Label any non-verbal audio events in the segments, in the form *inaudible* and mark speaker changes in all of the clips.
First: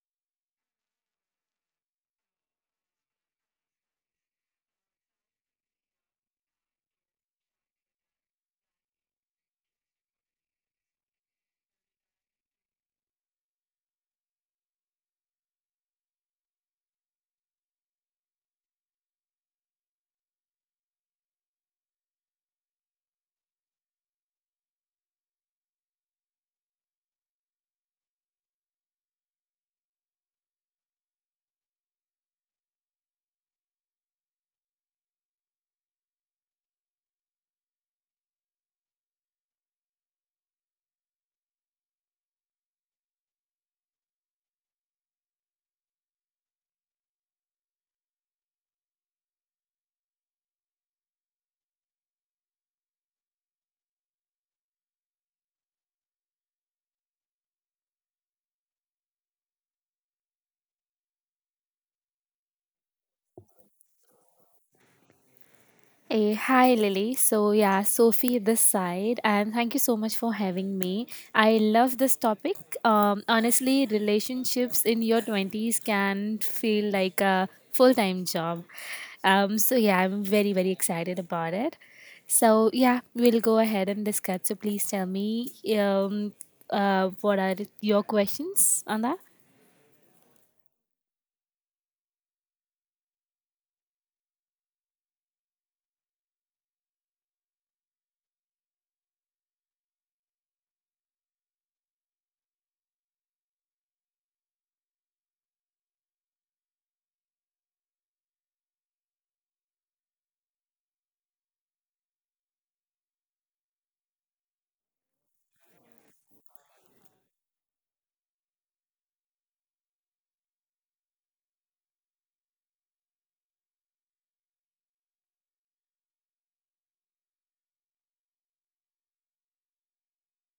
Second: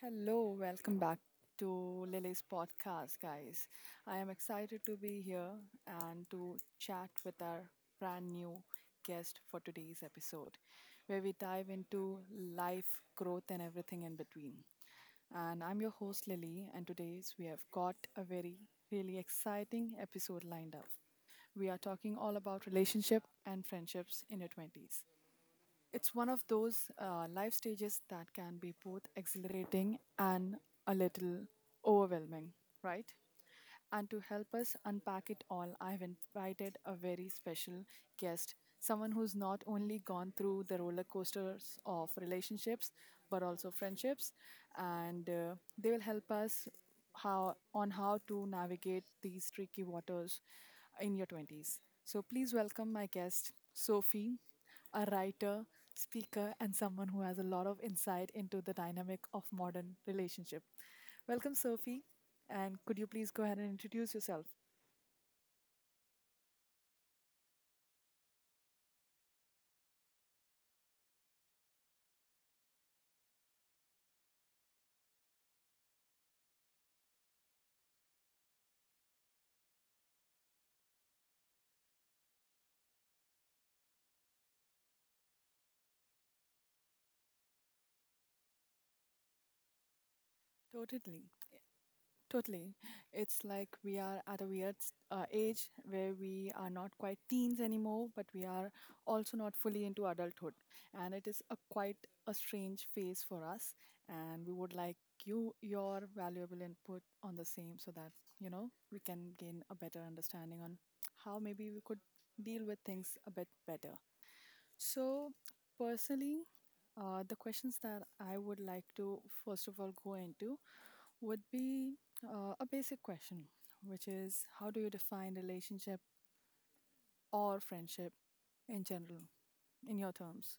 Speaker 1: Hello, welcome back to Lily's podcast, guys. I am excited to be here and to chat with our brand new guest for today's episode, where we dive into life, growth, and everything in between. And I'm your host, Lily, and today's we have got a really exciting episode lined up. We are talking all about relationship and friendships in your 20s. It's one of those life stages that can be both exhilarating and a little overwhelming, right? And to help us unpack it all, I've invited a very special guest, someone who's not only gone through the roller coasters of relationships, but also friendships, and they will help us how to navigate these tricky waters in your 20s. So please welcome my guest, Sophie, a writer, speaker, and someone who has a lot of insight into the dynamic of modern relationship. Welcome, Sophie, and could you please go ahead and introduce yourself?
Speaker 2: Hey, hi Lily. Sophie this side, and thank you so much for having me. I love this topic. Honestly, relationships in your 20s can feel like a full time job. I'm very, very excited about it. So, yeah, we'll go ahead and discuss. So, please tell me what are your questions on that?
Speaker 1: Totally. Totally. It's like we are at a weird age where we are not quite teens anymore, but we are also not fully into adulthood. And it is a quite a strange phase for us. And we would like your valuable input on the same so that, you know, we can gain a better understanding on how maybe we could deal with things a bit better. So, personally, the questions that I would like to first of all go into would be a basic question, which is how do you define relationship or friendship in general, in your terms?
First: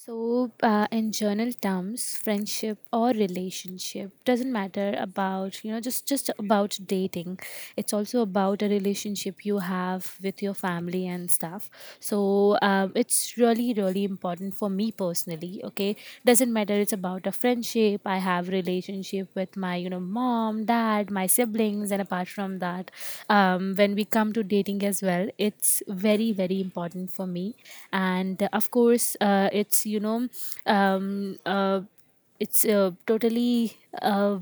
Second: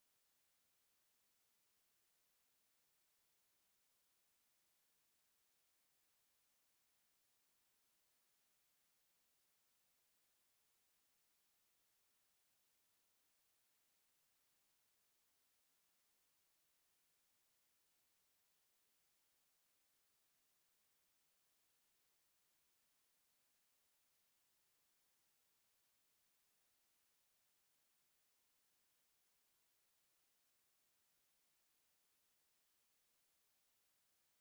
Speaker 2: So, in journal terms, friendship or relationship doesn't matter about just about dating. It's also about a relationship you have with your family and stuff, so it's really really important for me personally. Okay, doesn't matter, it's about a friendship I have, relationship with my, you know, mom, dad, my siblings. And apart from that, when we come to dating as well, it's very very important for me. And of course it's you know um, uh, it's totally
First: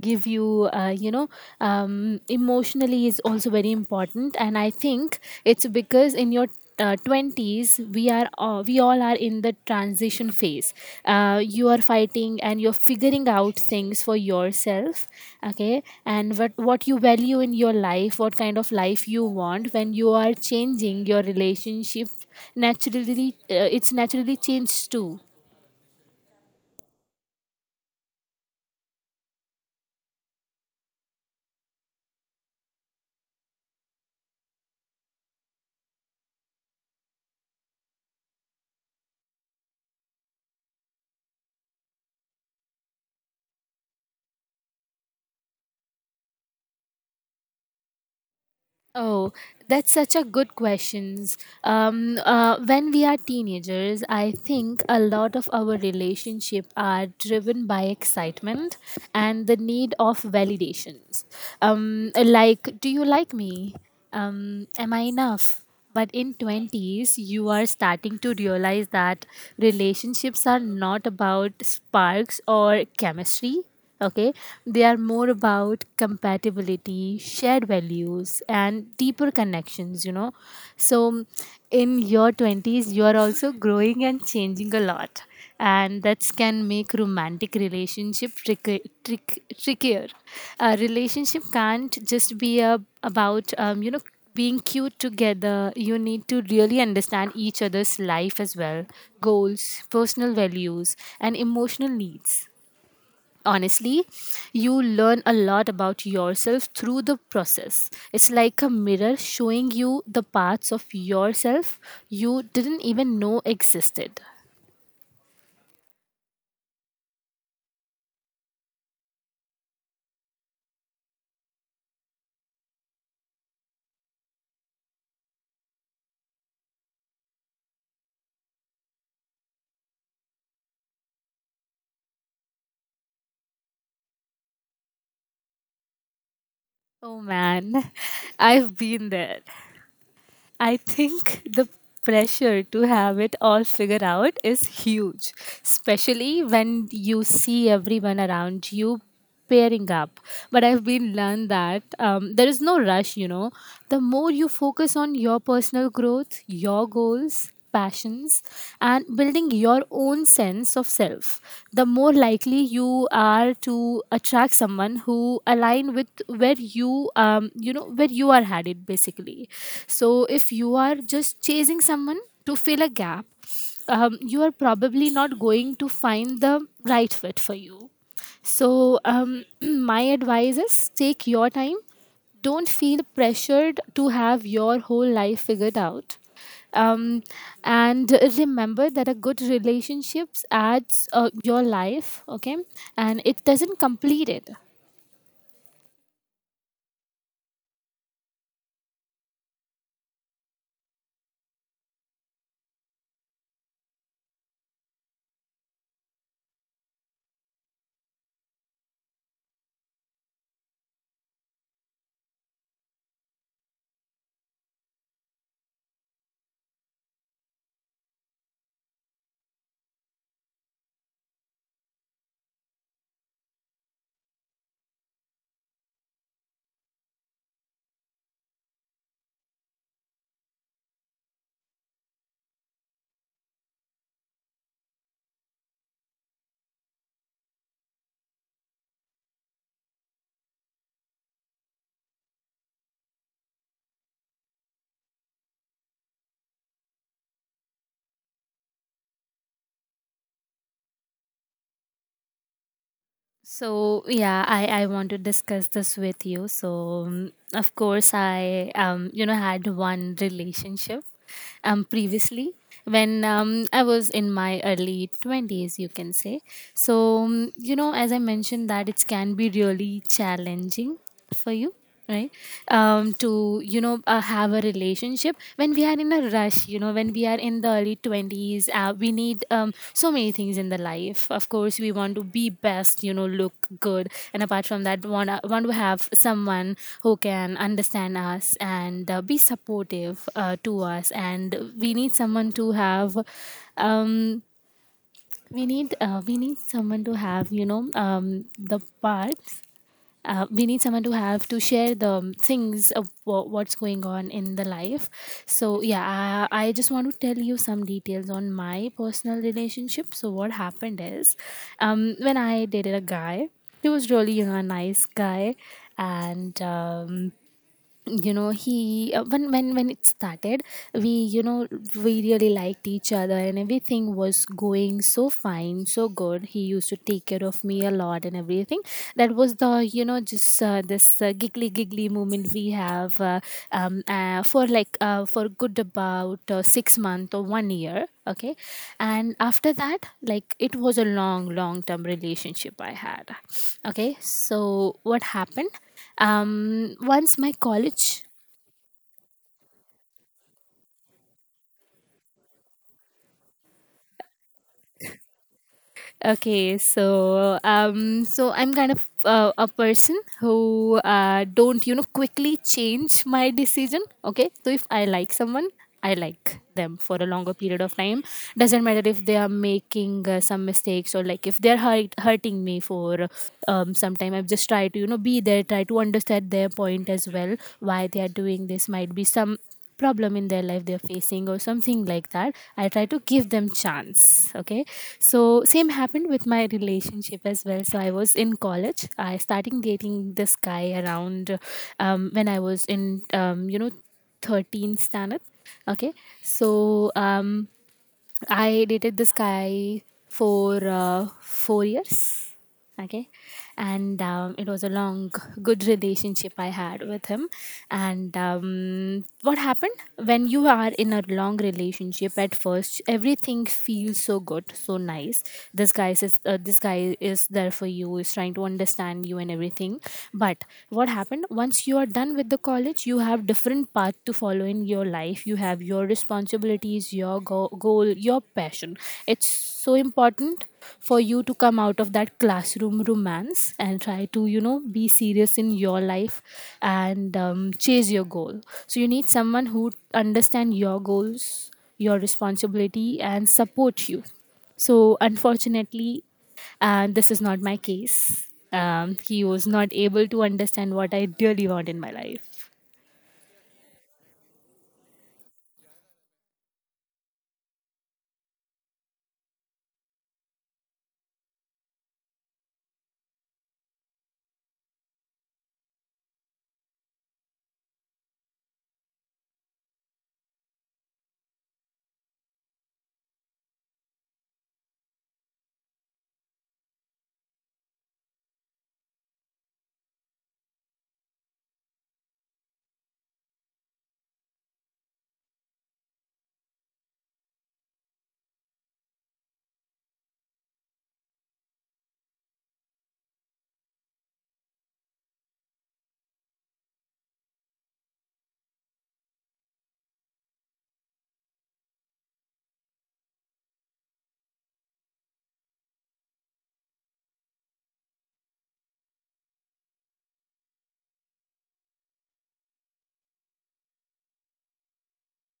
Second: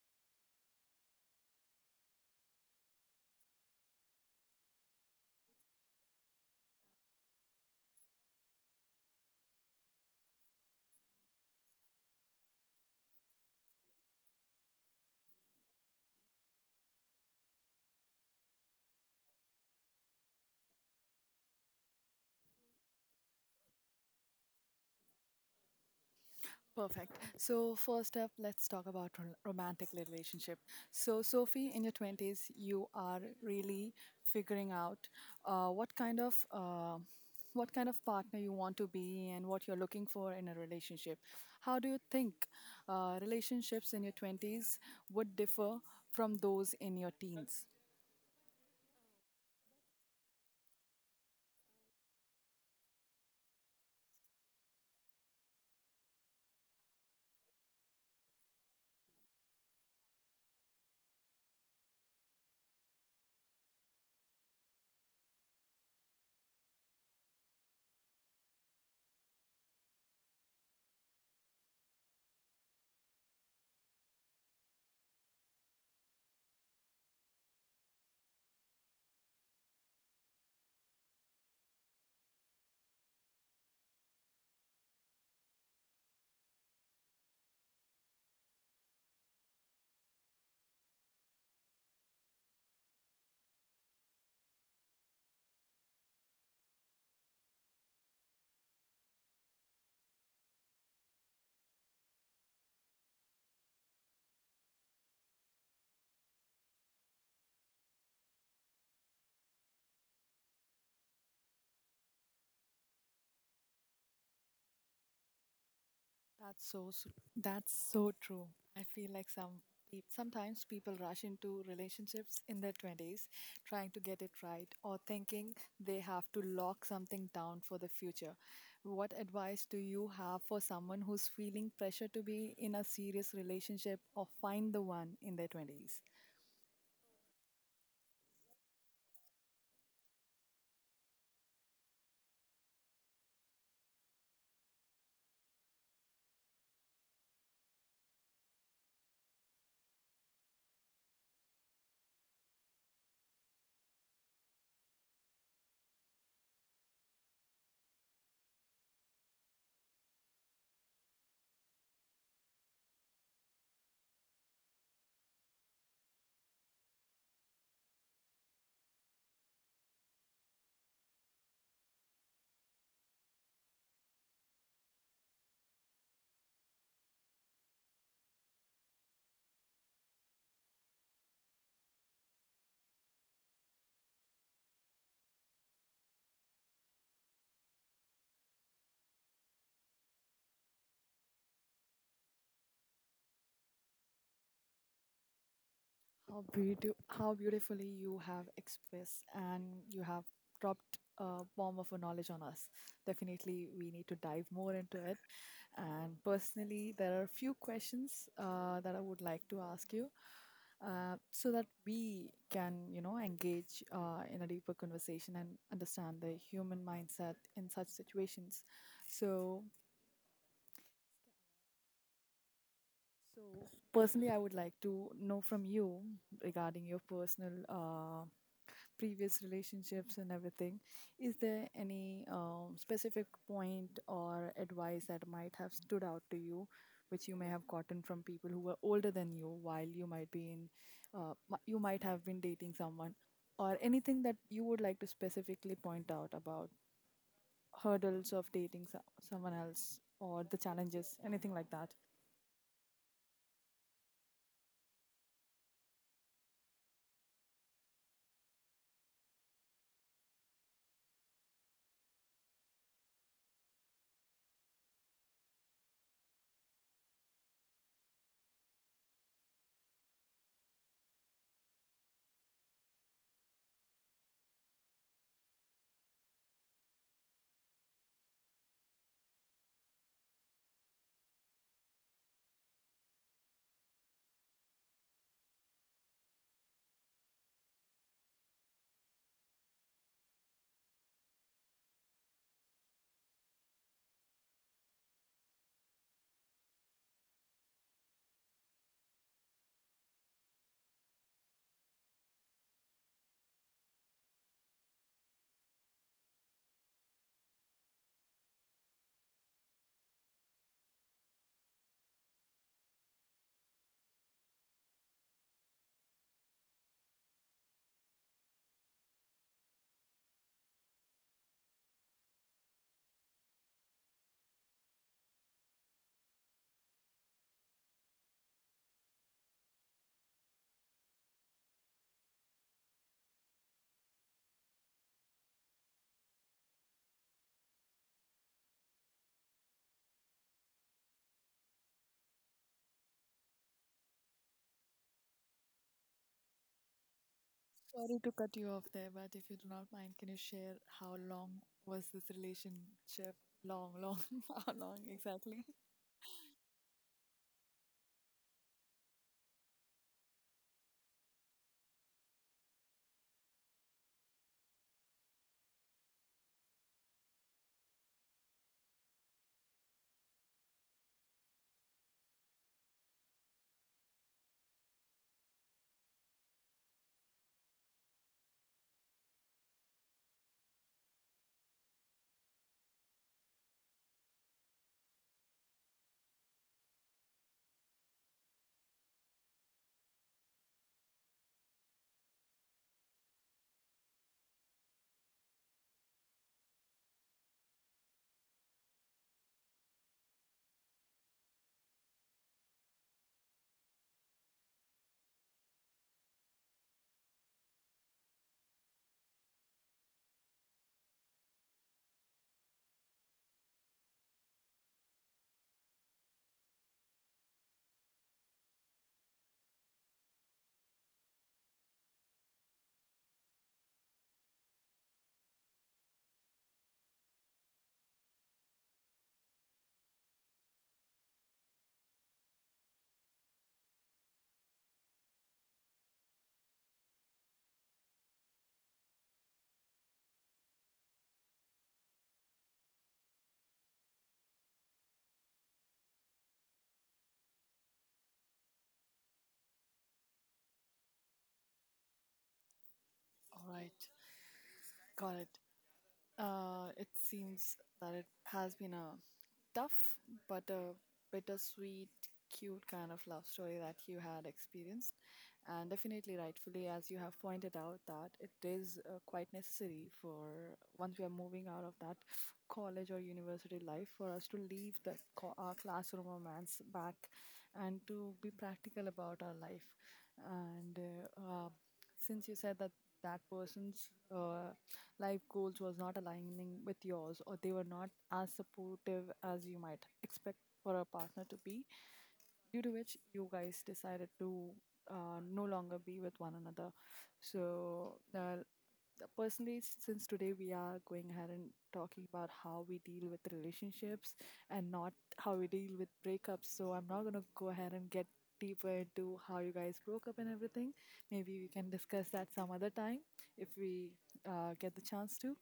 Speaker 2: give you you know Emotionally is also very important, and I think it's because in your 20s we all are in the transition phase. You are fighting and you're figuring out things for yourself, okay, and what you value in your life, what kind of life you want. When you are changing, your relationship naturally it's naturally changed too.
Speaker 1: Perfect. So, first up, let's talk about romantic relationship. So, Sophie, in your 20s, you are really figuring out uh, what kind of uh, what kind of partner you want to be and what you're looking for in a relationship. How do you think relationships in your 20s would differ from those in your teens?
Speaker 2: Oh, that's such a good question. When we are teenagers, I think a lot of our relationship are driven by excitement and the need of validations. Like, do you like me? Am I enough? But in 20s you are starting to realize that relationships are not about sparks or chemistry, okay, they are more about compatibility, shared values, and deeper connections, you know. So in your 20s you are also growing and changing a lot, and that can make romantic relationship trickier. A relationship can't just be a, About, you know, being cute together, you need to really understand each other's life as well, goals, personal values, and emotional needs. Honestly, you learn a lot about yourself through the process. It's like a mirror showing you the parts of yourself you didn't even know existed.
Speaker 1: That's so s- that's so true. I feel like sometimes people rush into relationships in their 20s trying to get it right or thinking they have to lock something down for the future. What advice do you have for someone who's feeling pressure to be in a serious relationship or find the one in their 20s?
Speaker 2: Oh man, *laughs* I've been there. I think the pressure to have it all figured out is huge, especially when you see everyone around you pairing up. But I've been learned that there is no rush, you know. The more you focus on your personal growth, your goals, passions, and building your own sense of self, the more likely you are to attract someone who align with where you you know, where you are headed, basically. So if you are just chasing someone to fill a gap, you are probably not going to find the right fit for you. So *clears throat* my advice is take your time, don't feel pressured to have your whole life figured out, um, and remember that a good relationships adds your life, okay, and it doesn't complete it.
Speaker 1: How beautiful, how beautifully you have expressed, and you have dropped a bomb of a knowledge on us. Definitely, we need to dive more into it. And personally, there are a few questions that I would like to ask you, so that we can, you know, engage in a deeper conversation and understand the human mindset in such situations. So, so, personally, I would like to know from you regarding your personal. Previous relationships and everything, is there any specific point or advice that might have stood out to you, which you may have gotten from people who were older than you while you might be in, you might have been dating someone, or anything that you would like to specifically point out about hurdles of dating someone else or the challenges, anything like that?
Speaker 2: So yeah, I want to discuss this with you. So um, of course I you know, had one relationship previously when I was in my early 20s, you can say. So, as I mentioned, that it can be really challenging for you, right, to you know have a relationship when we are in a rush. You know, when we are in the early 20s, we need so many things in the life. Of course we want to be best, you know, look good, and apart from that, want to have someone who can understand us and be supportive to us. And we need someone to have um, we need someone to have, you know, the parts. We need someone to share the things of what's going on in the life. So yeah, I just want to tell you some details on my personal relationship. So what happened is, when I dated a guy, he was really, you know, a nice guy. And you know he when it started, we, we really liked each other and everything was going so fine, so good. He used to take care of me a lot and everything. That was the, you know, just this giggly giggly moment we have, for like for good about 6 month or 1 year, okay. And after that, like, it was a long long term relationship I had, okay. So what happened, once my
Speaker 1: Sorry
Speaker 2: college,
Speaker 1: to cut you off there, but if you do not mind, can you share how long was this relationship? Long, long, *laughs* how long exactly?
Speaker 2: okay, so so I'm kind of a person who don't, you know, quickly change my decision, okay. So if I like someone, I like them for a longer period of time. Doesn't matter if they are making some mistakes or like if hurting me for some time, I've just tried to, you know, be there, try to understand their point as well, why they are doing this. Might be some problem in their life they're facing or something like that. I try to give them chance, okay. So same happened with my relationship as well. So I was in college, I starting dating this guy around when I was in 13 standard, okay. So I dated this guy for 4 years. Okay. And it was a long, good relationship I had with him. And what happened? When you are in a long relationship at first, everything feels so good, so nice. This guy is, this guy is there for you, is trying to understand you and everything. But what happened once you are done with the college, you have different path to follow in your life, you have your responsibilities, your goal, your passion. It's so important for you to come out of that classroom romance and try to, you know, be serious in your life and chase your goal. So you need someone who understand your goals, your responsibility, and support you. So unfortunately, and this is not my case. He was not able to understand what I really want in my life.
Speaker 1: All right, got it. It seems that it has been a tough but a bittersweet, cute kind of love story that you had experienced, and definitely rightfully, as you have pointed out, that it is quite necessary for, once we are moving out of that college or university life, for us to leave our classroom romance back and to be practical about our life, and since you said that that person's uh, life goals was not aligning with yours or they were not as supportive as you might expect for a partner to be, due to which you guys decided to no longer be with one another. So personally, since today we are going ahead and talking about how we deal with relationships and not how we deal with breakups, so I'm not going to go ahead and get deeper into how you guys broke up and everything. Maybe we can discuss that some other time, if we get the chance to.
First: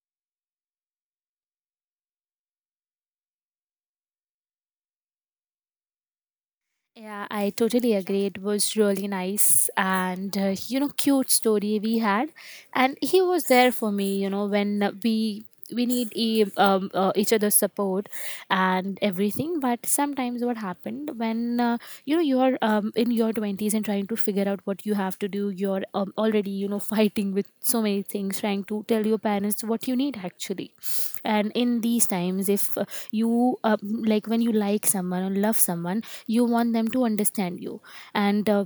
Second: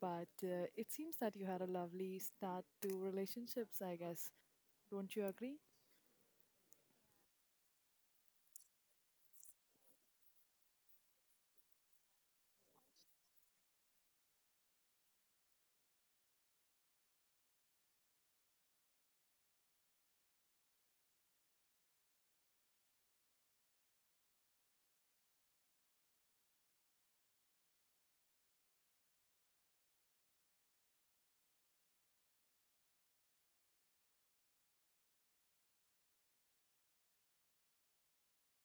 Speaker 1: But it seems that you had a lovely start to relationships, I guess. Don't you agree?
Speaker 2: Yeah, I totally agree. It was really nice and you know, cute story we had, and he was there for me. You know, when we, we need each other's support and everything. But sometimes what happened when you know, you are in your 20s and trying to figure out what you have to do. You're already, you know, fighting with so many things, trying to tell your parents what you need actually. And in these times, if you like when you like someone or love someone, you want them to understand you. And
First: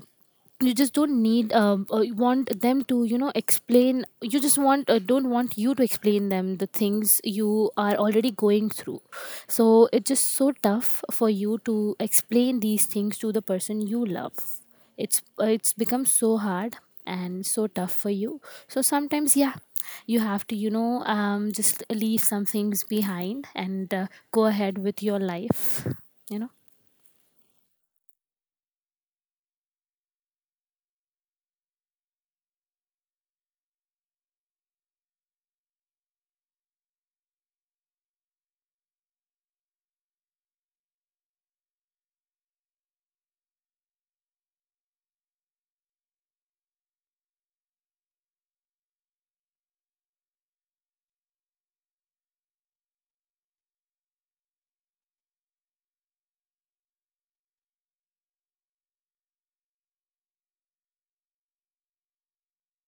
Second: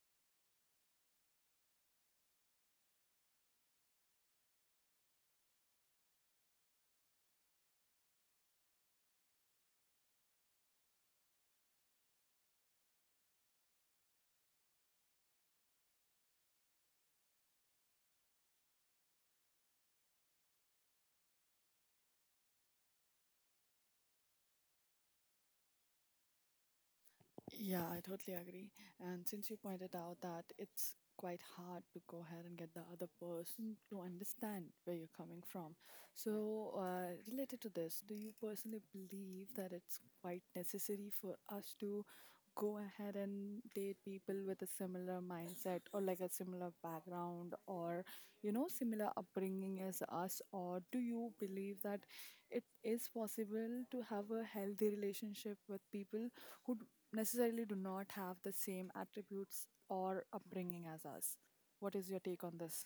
Speaker 2: you just don't need you want them to, you know, explain you just want don't want you to explain them the things you are already going through. So it's just so tough for you to explain these things to the person you love. It's it's become so hard and so tough for you. So sometimes, yeah, you have to, you know, just leave some things behind and go ahead with your life, you know.
Speaker 1: Yeah, I totally agree. And since you pointed out that it's quite hard to go ahead and get the other person to understand where you're coming from. So, related to this, do you personally believe that it's quite necessary for us to go ahead and date people with a similar mindset or like a similar background or, you know, similar upbringing as us? Or do you believe that it is possible to have a healthy relationship with people who necessarily do not have the same attributes or upbringing as us? What is your take on this?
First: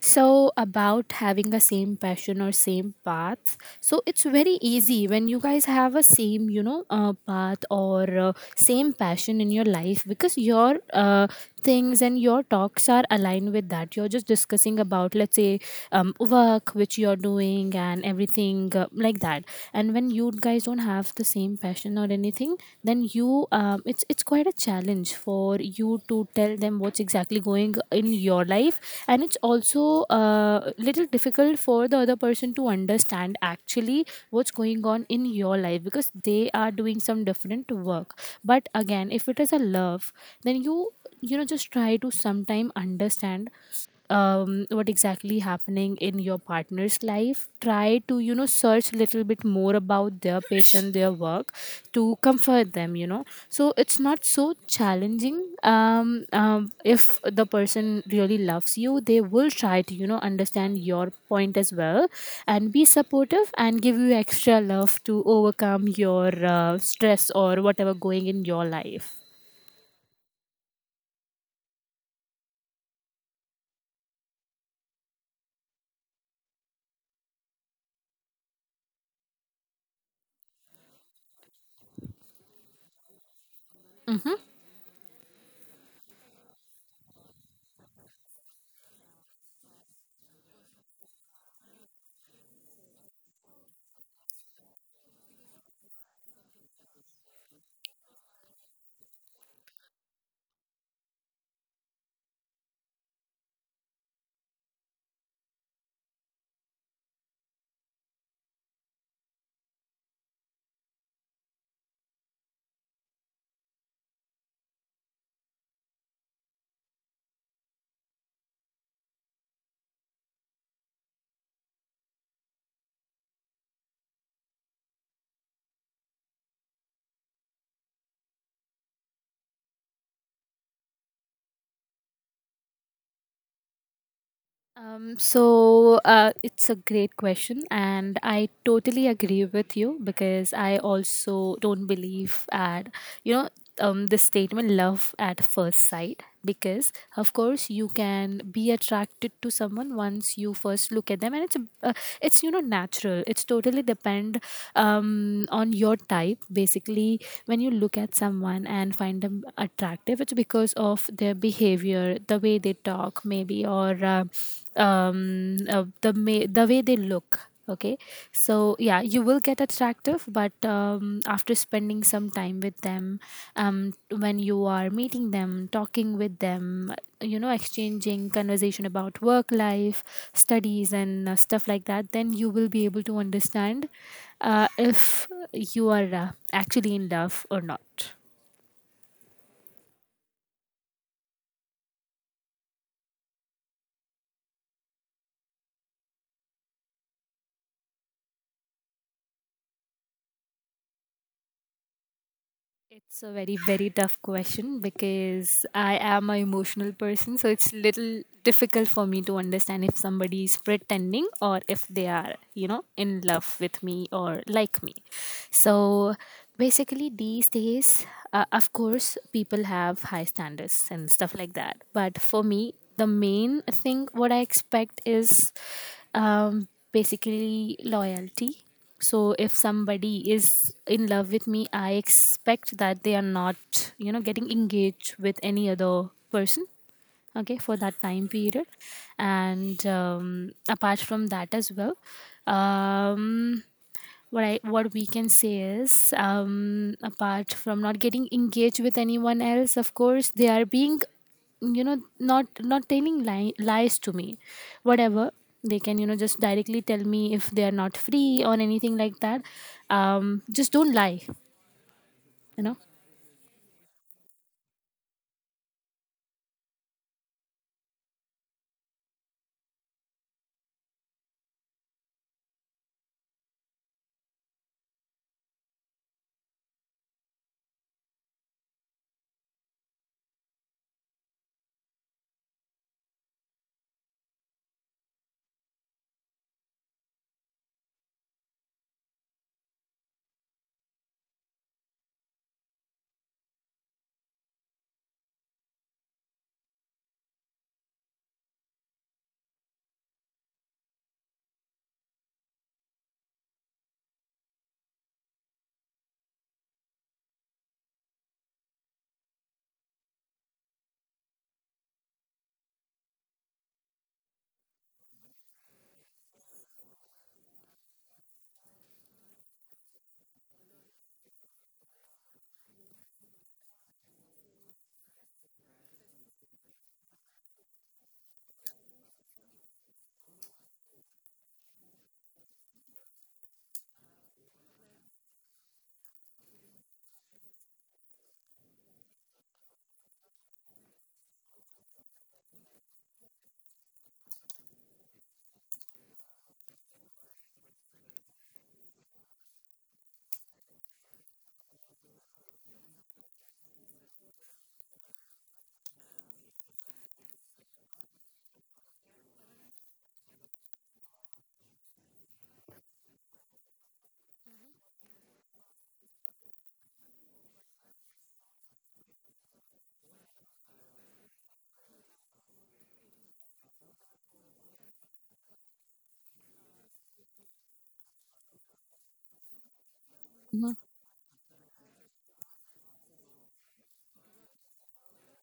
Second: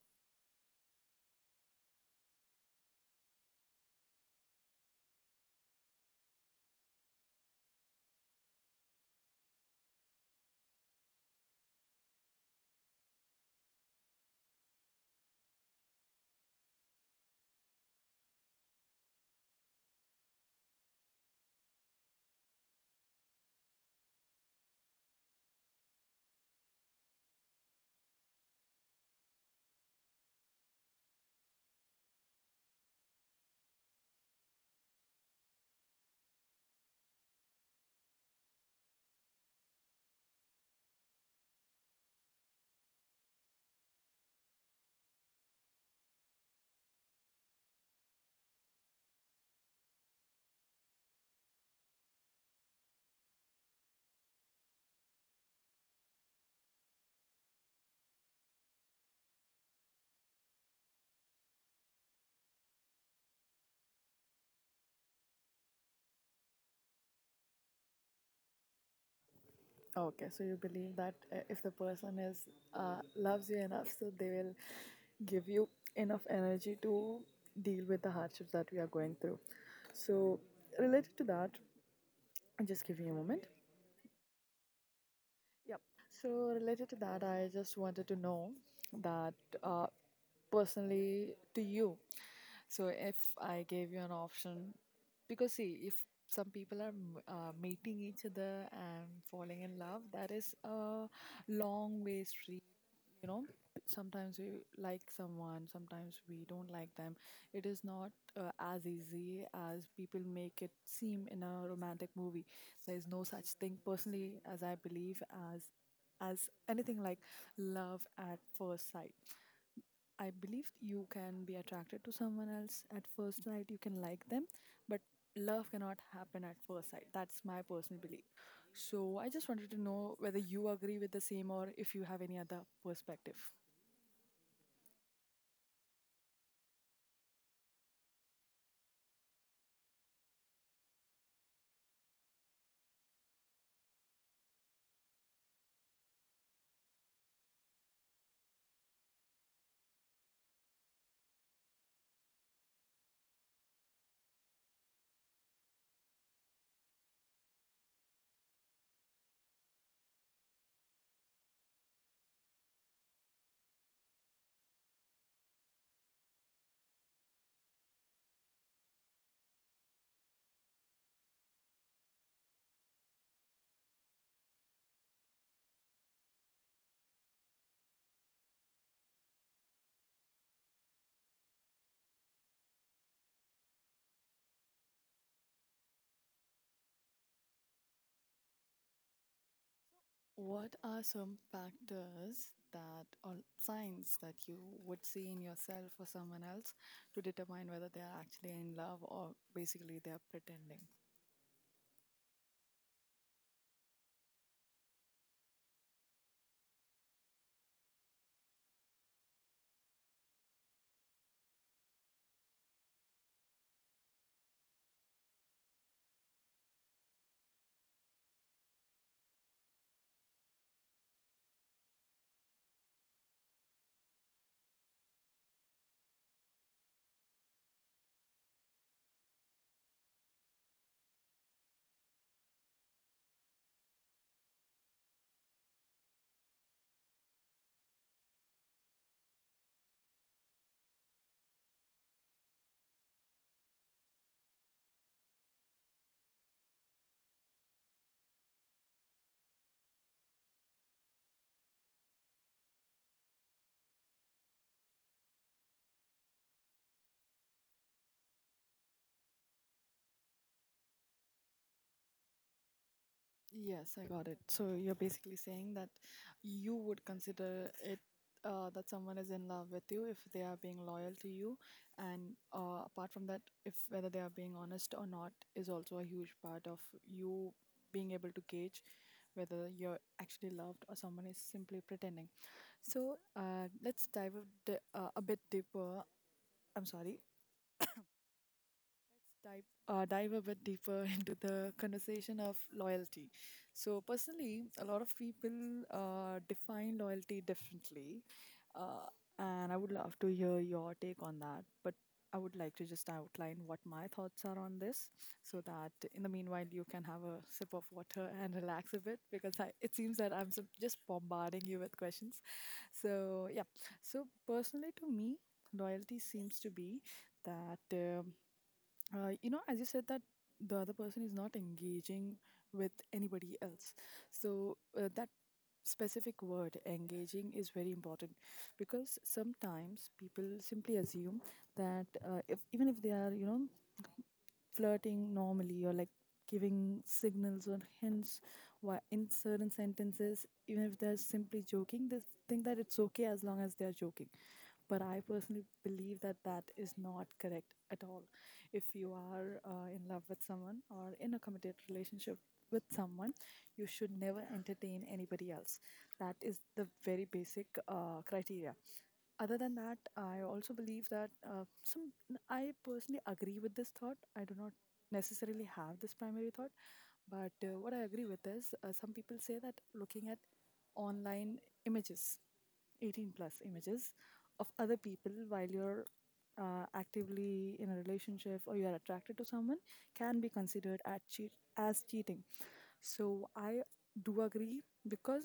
Speaker 2: So about having a same passion or same path, so it's very easy when you guys have a same, you know, path or same passion in your life, because your things and your talks are aligned with that. You're just discussing about, let's say, work which you're doing and everything, like that. And when you guys don't have the same passion or anything, then you, it's quite a challenge for you to tell them what's exactly going in your life. And it's also uh, little difficult for the other person to understand actually what's going on in your life, because they are doing some different work. But again, if it is a love, then you, you know, just try to sometime understand what exactly happening in your partner's life, try to, you know, search a little bit more about their patient, their work, to comfort them, you know. So it's not so challenging, if the person really loves you, they will try to, you know, understand your point as well and be supportive and give you extra love to overcome your stress or whatever going in your life.
Speaker 1: Okay, so you believe that if the person is loves you enough, so they will give you enough energy to deal with the hardships that we are going through. So related to that, just give me a moment.
Speaker 2: Mhm.
Speaker 1: Yep. So related to that, I just wanted to know that uh, personally to you. So if I gave you an option, because see, if some people are meeting each other and falling in love, that is a long way street, you know. Sometimes we like someone, sometimes we don't like them. It is not as easy as people make it seem in a romantic movie. There is no such thing, personally, as I believe, as as anything like love at first sight. I believe you can be attracted to someone else at first sight, you can like them, but love cannot happen at first sight. That's my personal belief. So I just wanted to know whether you agree with the same or if you have any other perspective.
Speaker 2: It's a great question, and I totally agree with you because I also don't believe at you know the statement love at first sight. Because of course you can be attracted to someone once you first look at them, and it's you know natural. It's totally depend on your type basically. When you look at someone and find them attractive, it's because of their behavior, the way they talk, maybe, or the way they look. Okay, so yeah, you will get attractive, but after spending some time with them, um, when you are meeting them, talking with them, you know, exchanging conversation about work life, studies, and stuff like that, then you will be able to understand if you are actually in love or not.
Speaker 1: What are some factors that or signs that you would see in yourself or someone else to determine whether they are actually in love or basically they are pretending?
Speaker 2: It's a very, very tough question because I am a emotional person, so it's little difficult for me to understand if somebody is pretending or if they are, you know, in love with me or like me. So basically, these days, of course, people have high standards and stuff like that. But for me, the main thing what I expect is basically loyalty. So if somebody is in love with me, I expect that they are not, you know, getting engaged with any other person. Okay, for that time period, and apart from that as well, um, what we can say is, apart from not getting engaged with anyone else, of course, they are being, you know, not telling lies to me, whatever they can, you know, just directly tell me if they are not free or anything like that. Just don't lie, you
Speaker 1: Yes, I got it. So you're basically saying that you would consider it that someone is in love with you if they are being loyal to you, and apart from that, if whether they are being honest or not is also a huge part of you being able to gauge whether you're actually loved or someone is simply pretending. So Let's a bit deeper. I'm sorry, dive, dive a bit deeper *laughs* into the conversation of loyalty. So, personally, a lot of people define loyalty differently, uh, and I would love to hear your take on that. But I would like to just outline what my thoughts are on this, so that in the meanwhile you can have a sip of water *laughs* and relax a bit, because it seems that just bombarding you with questions. So yeah, so personally to me, loyalty seems to be that. You know, as you said that the other person is not engaging with anybody else. So that specific word engaging is very important because sometimes people simply assume that if even if they are, you know, flirting normally or like giving signals or hints why in certain sentences, even if they're simply joking, they think that it's okay as long as they're joking. But I personally believe that that is not correct at all. If you are in love with someone or in a committed relationship with someone, you should never entertain anybody else. That is the very basic criteria. Other than that, I also believe that some I personally agree with this thought. I do not necessarily have this primary thought, but what I agree with is some people say that looking at online images, 18 plus images of other people while you're actively in a relationship or you are attracted to someone can be
Speaker 2: know.
Speaker 1: considered at cheat as cheating. So I do agree because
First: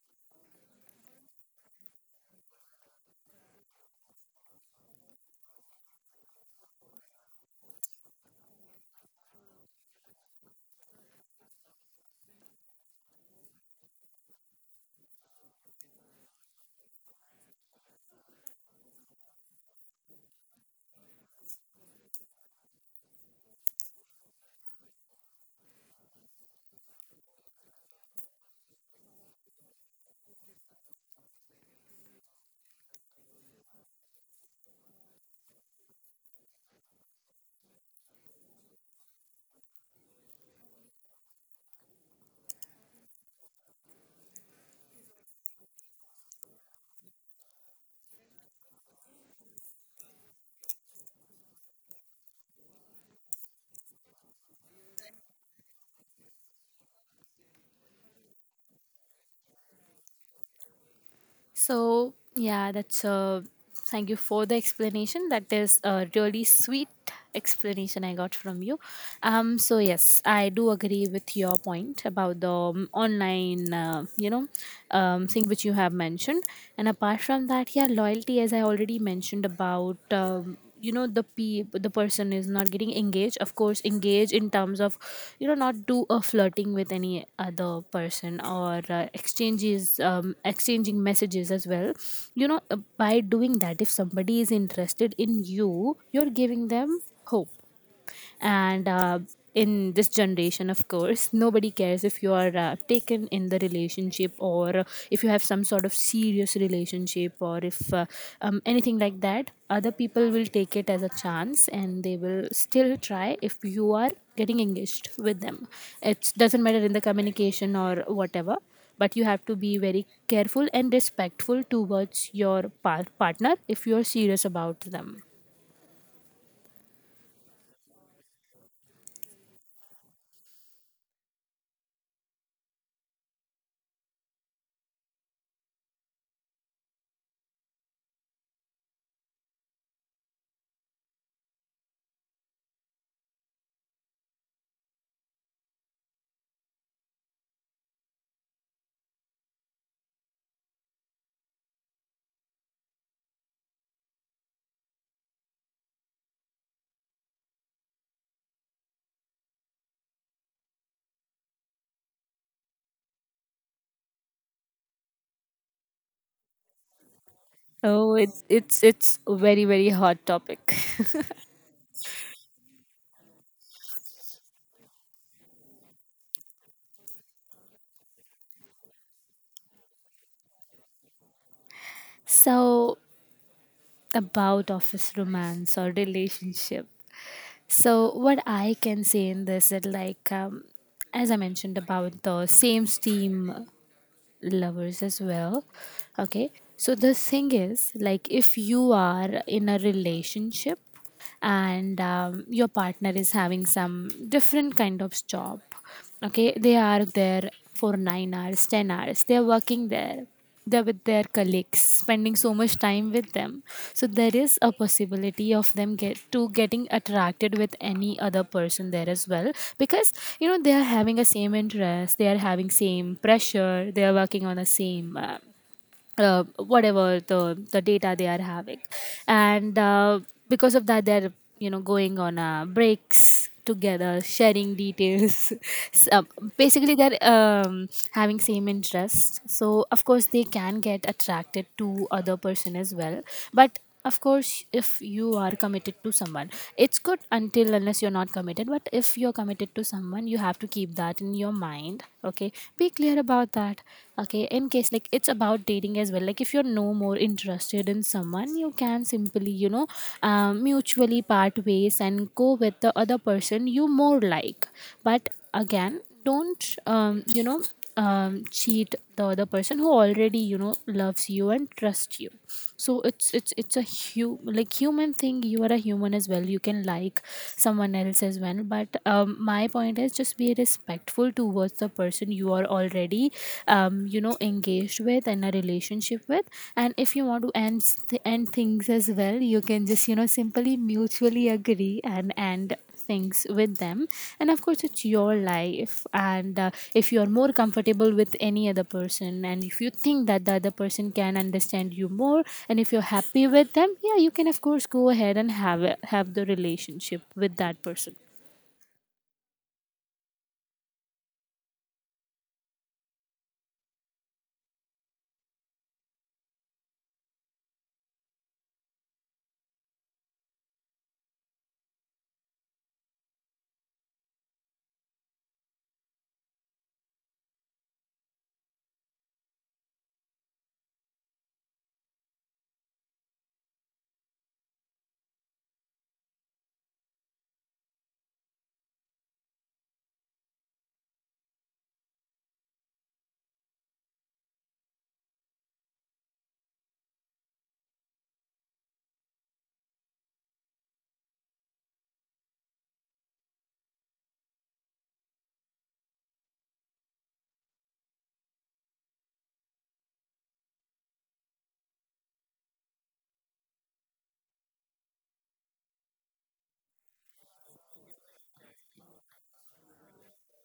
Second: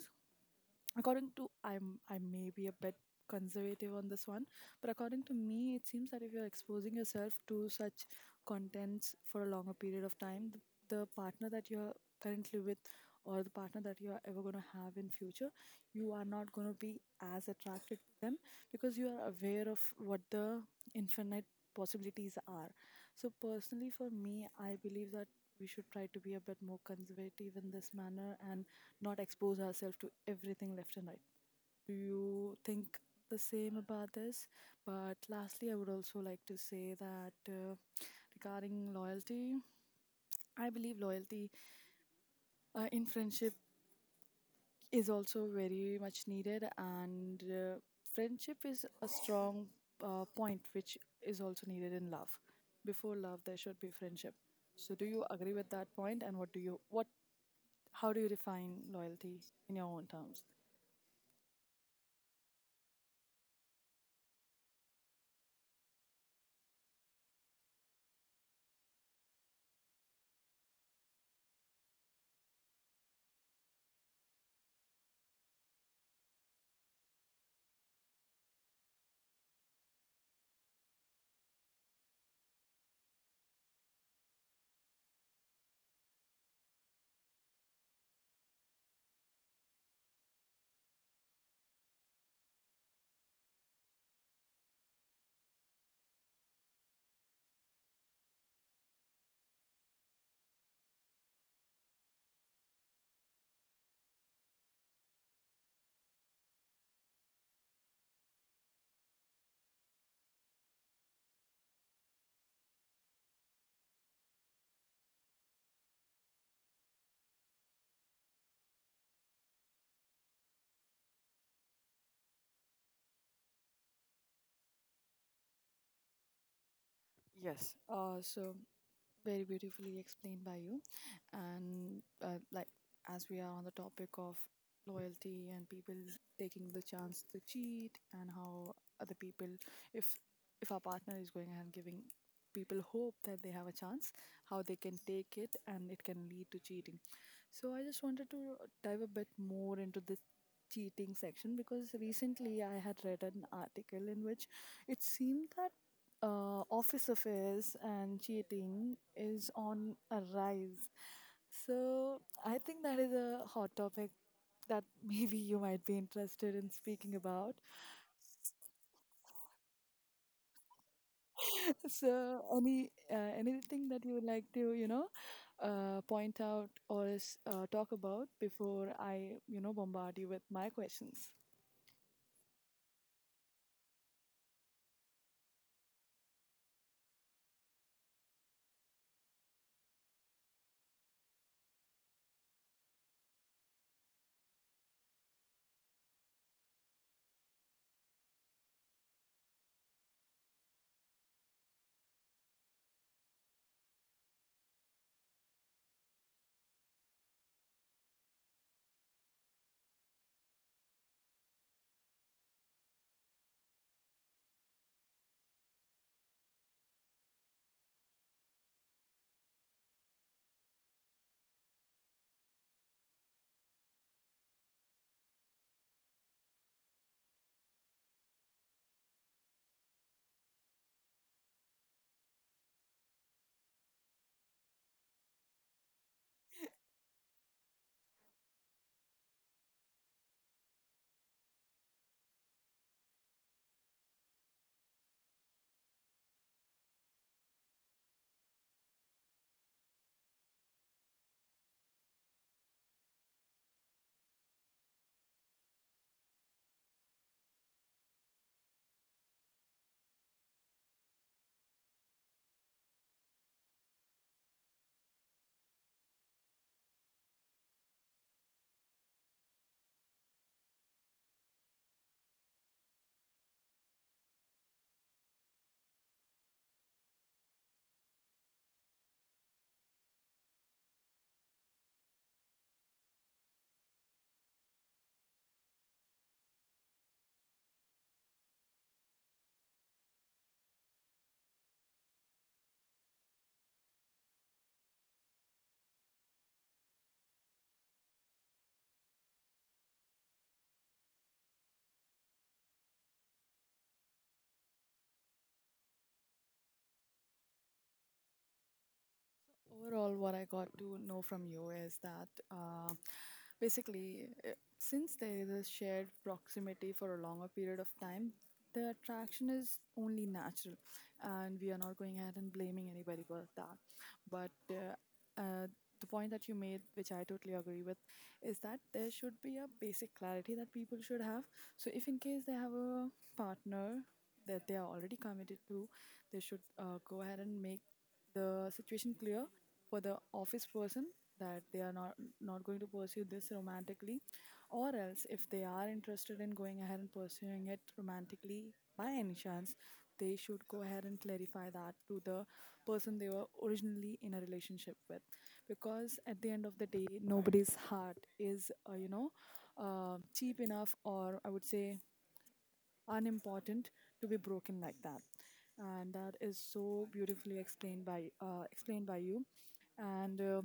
Speaker 1: according to I'm I may be a bit conservative on this one, but according to me it seems that if you're exposing yourself to such contents for a longer period of time, the partner that you're currently with or the partner that you are ever going to have in future, you are not going to be as attracted to them because you are aware of what the infinite possibilities are. So personally for me I believe that we should try to be a bit more conservative in this manner and not expose ourselves to everything left and right. Do you think the same about this? But lastly, I would also like to say that regarding loyalty, I believe loyalty in friendship is also very much needed, and friendship is a strong point which is also needed in love. Before love, there should be friendship. So, do you agree with that point? And what do you what how do you define loyalty in your own terms?
Speaker 2: So, yeah, that's thank you for the explanation. That is a really sweet explanation I got from you. So yes, I do agree with your point about the online, thing which you have mentioned. And apart from that, yeah, loyalty, as I already mentioned about. The the person is not getting engaged, of course engage in terms of you know not do a flirting with any other person or exchanges exchanging messages as well. You know, by doing that, if somebody is interested in you, you're giving them hope. And in this generation, of course, nobody cares if you are taken in the relationship, or if you have some sort of serious relationship, or if anything like that. Other people will take it as a chance and they will still try if you are getting engaged with them. It doesn't matter in the communication or whatever. But you have to be very careful and respectful towards your partner if you're serious about them.
Speaker 1: Yes, So very beautifully explained by you, and like, as we are on the topic of loyalty and people taking the chance to cheat, and how other people, if if our partner is going ahead and giving people hope that they have a chance, how they can take it and it can lead to cheating, so I just wanted to dive a bit more into this cheating section, because recently I had read an article in which it seemed that office affairs and cheating is on a rise. So I think that is a hot topic that *laughs* maybe you might be interested in speaking about.
Speaker 2: Oh, it's a very, very hot topic.
Speaker 1: *laughs* So any anything that you would like to point out or talk about before I, you know, bombard you with my questions.
Speaker 2: *laughs* So about office romance or relationship. So what I can say in this that like as I mentioned about the same steam lovers as well. Okay. So the thing is like, if you are in a relationship and your partner is having some different kind of job, okay, they are there for 9 hours 10 hours, they are working there, they're with their colleagues spending so much time with them. So there is a possibility of them getting attracted with any other person there as well, because you know they are having a same interest, they are having same pressure, they are working on the same whatever the data they are having. And because of that, they're you know going on breaks together, sharing details. *laughs* So, basically they're having same interests, so of course they can get attracted to other person as well. But of course, if you are committed to someone, it's good. Until unless you're not committed, but if you're committed to someone, you have to keep that in your mind. Okay, be clear about that. Okay, in case like it's about dating as well, like if you're no more interested in someone, you can simply you know mutually part ways and go with the other person you more like. But again, don't cheat the other person who already you know loves you and trusts you. So it's a like human thing. You are a human as well, you can like someone else as well. But my point is just be respectful towards the person you are already you know engaged with and a relationship with. And if you want to end things as well, you can just you know simply mutually agree and end things with them. And of course it's your life, and if you are more comfortable with any other person, and if you think that the other person can understand you more, and if you're happy with them, yeah, you can of course go ahead and have the relationship with that person.
Speaker 1: Overall, what I got to know from you is that basically, since there is a shared proximity for a longer period of time, the attraction is only natural, and we are not going ahead and blaming anybody for that. But uh, the point that you made, which I totally agree with, is that there should be a basic clarity that people should have. So, if in case they have a partner that they are already committed to, they should go ahead and make the situation clear for the office person that they are not going to pursue this romantically, or else if they are interested in going ahead and pursuing it romantically by any chance, they should go ahead and clarify that to the person they were originally in a relationship with, because at the end of the day, nobody's heart is cheap enough, or I would say unimportant, to be broken like that. And that is so beautifully explained by you. And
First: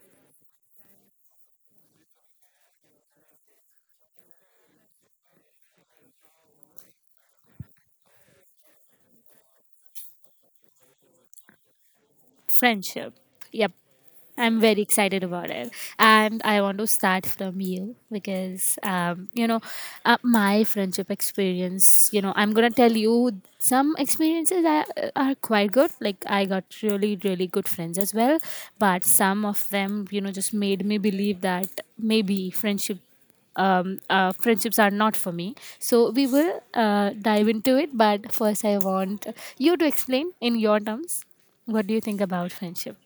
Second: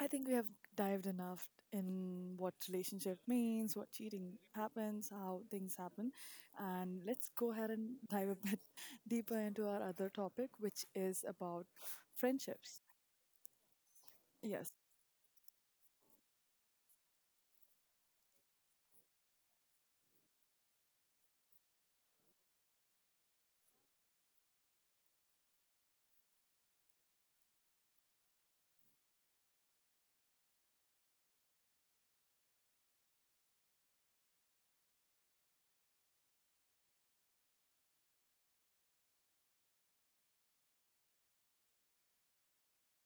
Speaker 1: I think we have dived enough in what relationship means, what cheating happens, how things happen, and let's go ahead and dive a bit *laughs* deeper into our other topic, which is about friendships.
Speaker 2: Friendship, yep, I'm
Speaker 1: Yes.
Speaker 2: very excited about it. And I want to start from you because, my friendship experience, you know, I'm going to tell you some experiences are quite good. Like, I got really, really good friends as well. But some of them, you know, just made me believe that maybe friendship. Friendships are not for me. So we will dive into it. But first, I want you to explain in your terms, what do you think about friendship?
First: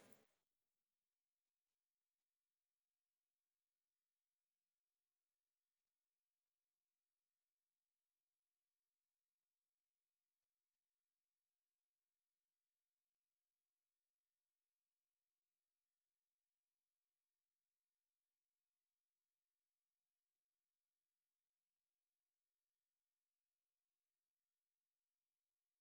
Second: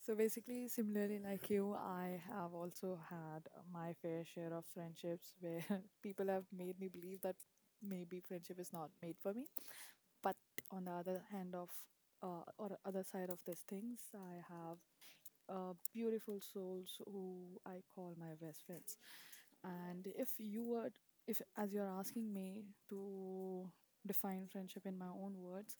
Speaker 1: So basically, similarly like you, I have also had my fair share of friendships where *laughs* people have made me believe that maybe friendship is not made for me. But on the other hand of, or other side of these things, I have beautiful souls who I call my best friends. And if as you're asking me to define friendship in my own words,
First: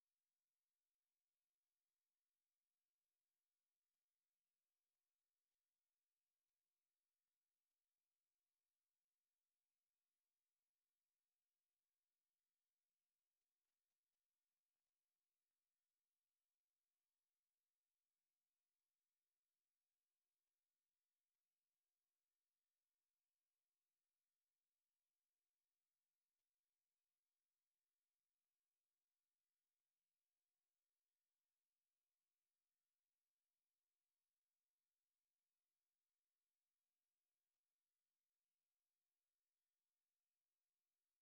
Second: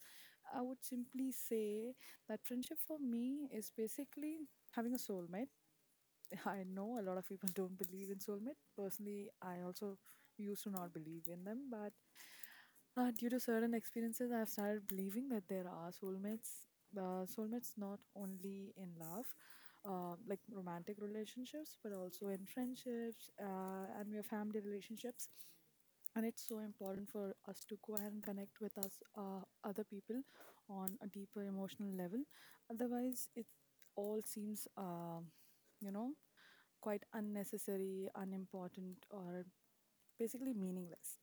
Speaker 1: I would simply say that friendship for me is basically having a soulmate. I know a lot of people *laughs* don't believe in soulmate. Personally, I also used to not believe in them, but due to certain experiences, I've started believing that there are soulmates. Soulmates not only in love, like romantic relationships, but also in friendships and your family relationships. And it's so important for us to go ahead and connect with us, other people, on a deeper emotional level. Otherwise, it all seems, you know, quite unnecessary, unimportant, or basically meaningless.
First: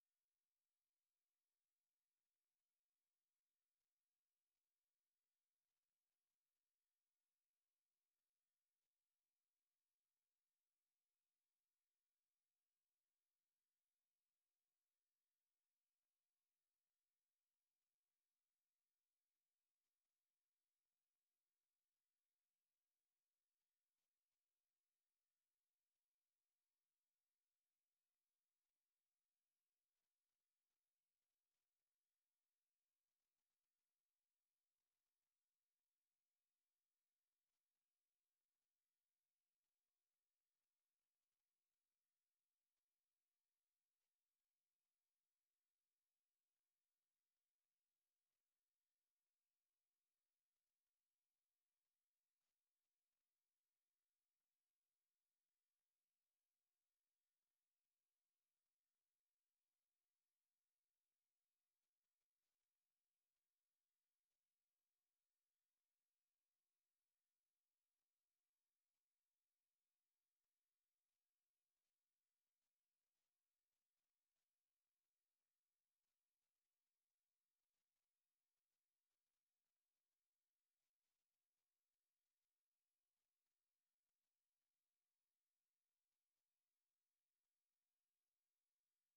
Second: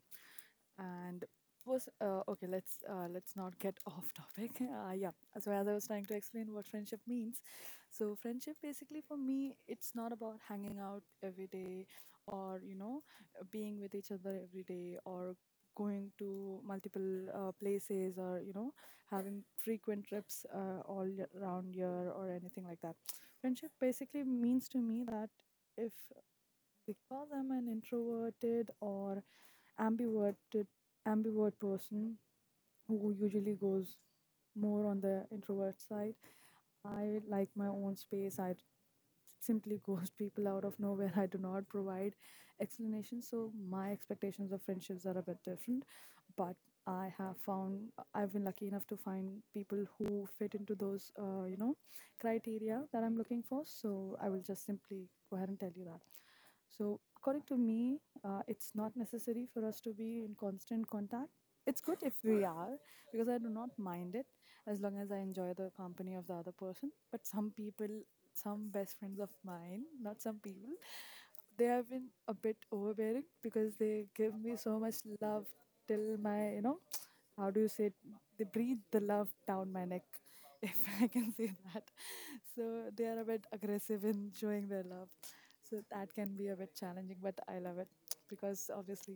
Speaker 1: And was okay. Let's let's not get *laughs* off topic. Yeah. So as I was trying to explain what friendship means, so friendship basically for me, it's not about hanging out every day, or you know, being with each other every day, or going to multiple places, or you know, having frequent trips around year, or anything like that. Friendship basically means to me that, if, because I'm an introverted or ambiverted ambivert person who usually goes more on the introvert side. I like my own space. I simply ghost people out of nowhere. I do not provide explanations, so my expectations of friendships are a bit different. But I have found, I've been lucky enough to find people who fit into those criteria that I'm looking for. So I will just simply go ahead and tell you that. So according to me, it's not necessary for us to be in constant contact. It's good if we are, because I do not mind it as long as I enjoy the company of the other person. But some best friends of mine, not some people, they have been a bit overbearing because they give me so much love till my, you know, *tsk* how do you say it? They breathe the love down my neck, *laughs* if I can say that. So they are a bit aggressive in showing their love. So that can be a bit challenging, but I love it, *tsk* because obviously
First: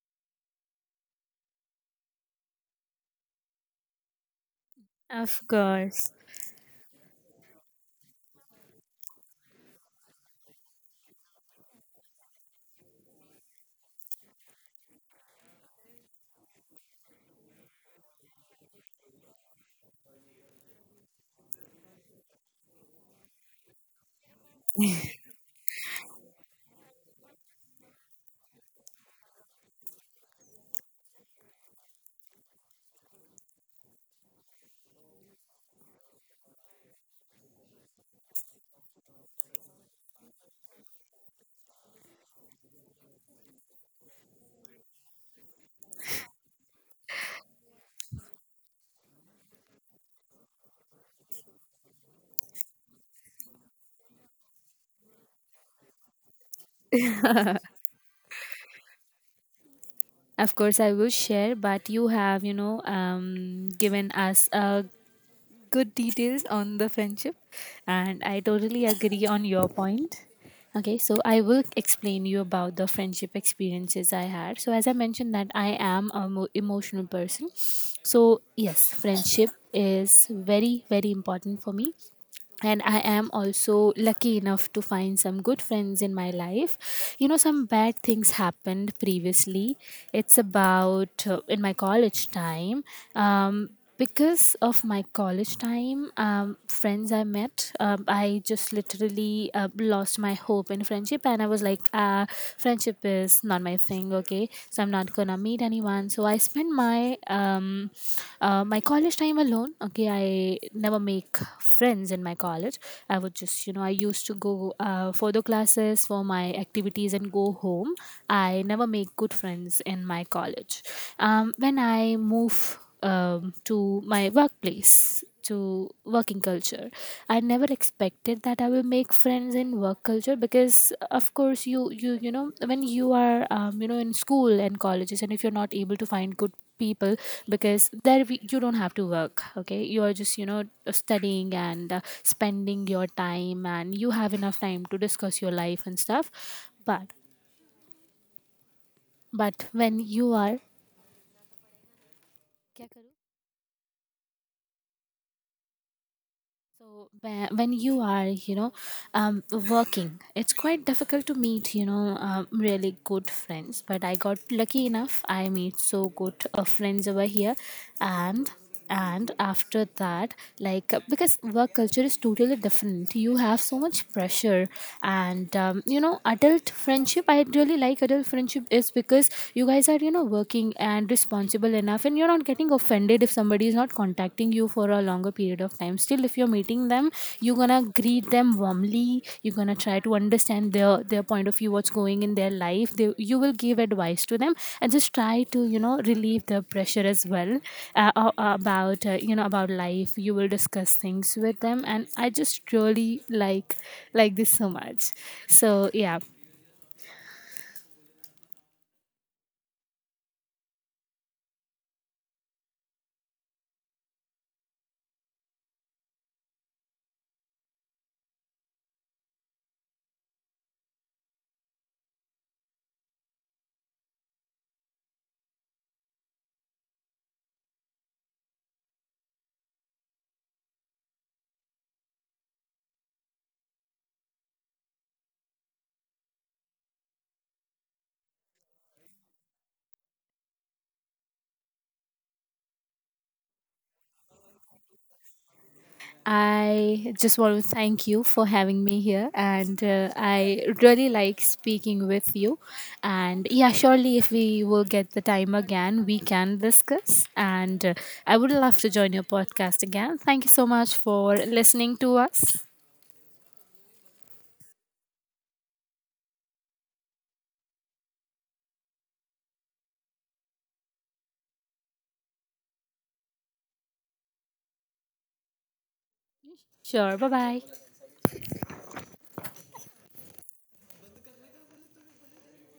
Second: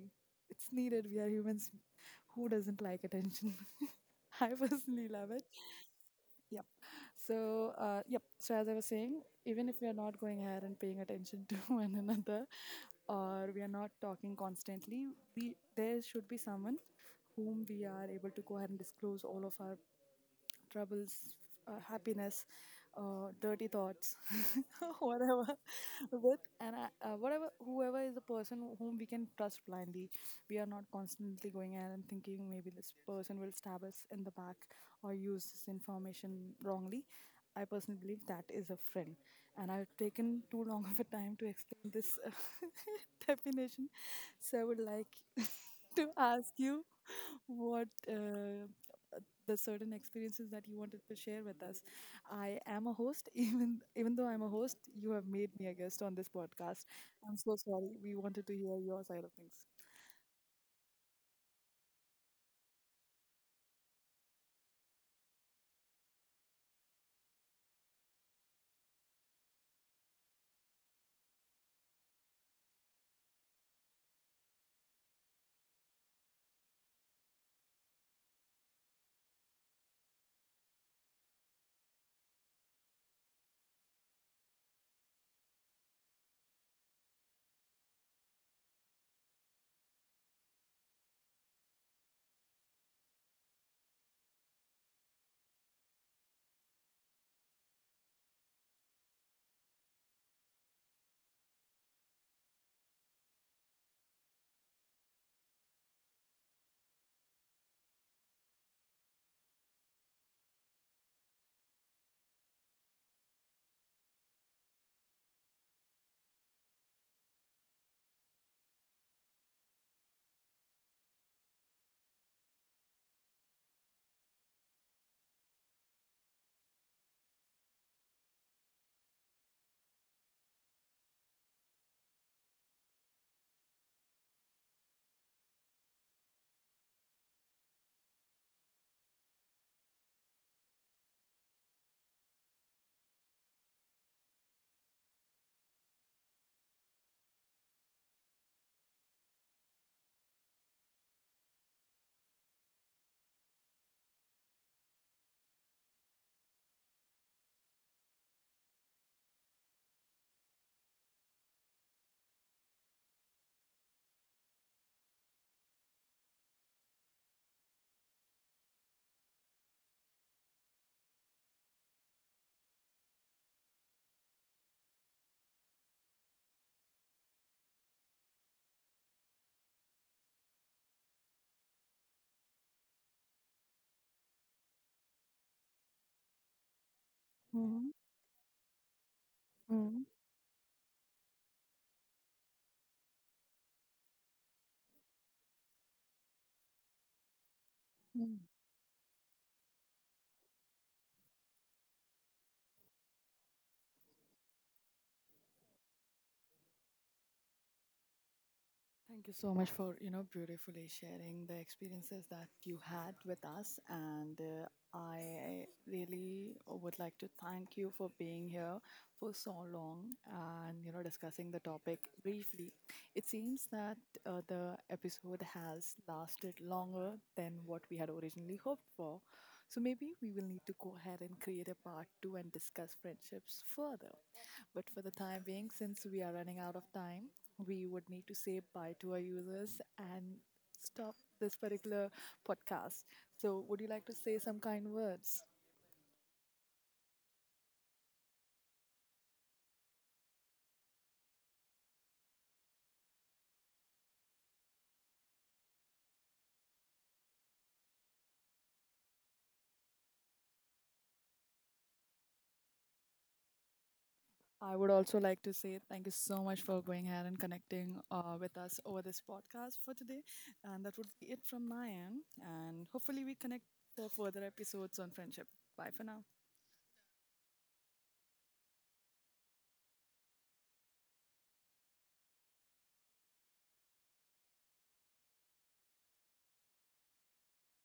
Speaker 1: it's needed. We are humans. Who doesn't like attention? *laughs* I personally love
Speaker 2: Of
Speaker 1: it.
Speaker 2: course.
Speaker 1: So, yep. So, as I was saying, even if we are not going ahead and paying attention to *laughs* one another, or we are not talking constantly, we there should be someone whom we are able to go ahead and disclose all of our troubles, happiness, dirty thoughts, *laughs* whatever, with. And I- whatever whoever is the person whom we can trust blindly. We are not constantly going ahead and thinking maybe this person will stab us in the back or use this information wrongly. I personally believe that is a friend, and I've taken too long of a time to explain this *laughs* definition. So I would like *laughs* to ask you what the certain experiences that you wanted to share with us. I am a host, *laughs* even though I'm a host, you have made me a guest on this podcast. I'm so sorry. We wanted to hear your side of things.
Speaker 2: Of course, I will share, but you have, you know, given us good details on the friendship, and I totally agree on your point. Okay, so I will explain you about the friendship experiences I had. So, as I mentioned, that I am a emotional person. So yes, friendship is very, very important for me, and I am also lucky enough to find some good friends in my life. You know, some bad things happened previously. It's about in my college time. um, because of my college time friends I met, I just literally lost my hope in friendship, and I was like, friendship is not my thing going, okay, so I'm not gonna meet anyone. So I spend my my college time alone. Okay, I never make friends in my college. I would just you know I used to go for the classes, for my activities, and go home. I never make good friends in my college. When I move to my workplace, to working culture. I never expected that I will make friends in work culture, because of course you know, when you are in school and colleges, and if you're not able to find good people, because there you don't have to work, okay, you are just you know studying and spending your time, and you have enough time to discuss your life and stuff. but but when you are, so when you are, you know, um, working, it's quite difficult to meet, you know, really good friends. But I got lucky enough. I meet so good friends over here, and and after that, like because work culture is totally different. You have so much pressure, and you know, adult friendship. I really like adult friendship is because you guys are, you know, working and responsible enough, and you're not getting offended if somebody is not contacting you for a longer period of time. Still, if you're meeting them, you're gonna greet them warmly, you're gonna try
Speaker 1: Mm-hmm.
Speaker 2: to understand their point of view, what's going in their life. You will give advice to them, and just try to you know relieve the pressure as well about you know about life. You will discuss things with them, and I just really like this so much. So yeah.
Speaker 1: Thank you so much for, you know, beautifully sharing the experiences that you had with us, and I really would like to thank you for being here for so long and, you know, discussing the topic briefly. It seems that the episode has lasted longer than what we had originally hoped for, so maybe we will need to go ahead and create a part two and discuss friendships further. But for the time being, since we are running out of time, we would need to say bye to our users and stop this particular podcast. So, would you like to say some kind words?
Speaker 2: I just want to thank you for having me here, and I really like speaking with you. And yeah, surely if we will get the time again, we can discuss. And I would love to join your podcast again. Thank you so much for listening to us.
Speaker 1: I would also like to say thank you so much for going ahead and connecting with us over this podcast for today. And that would be it from my end. And hopefully, we connect for further episodes on friendship. Bye for now.
Speaker 2: Sure, bye bye.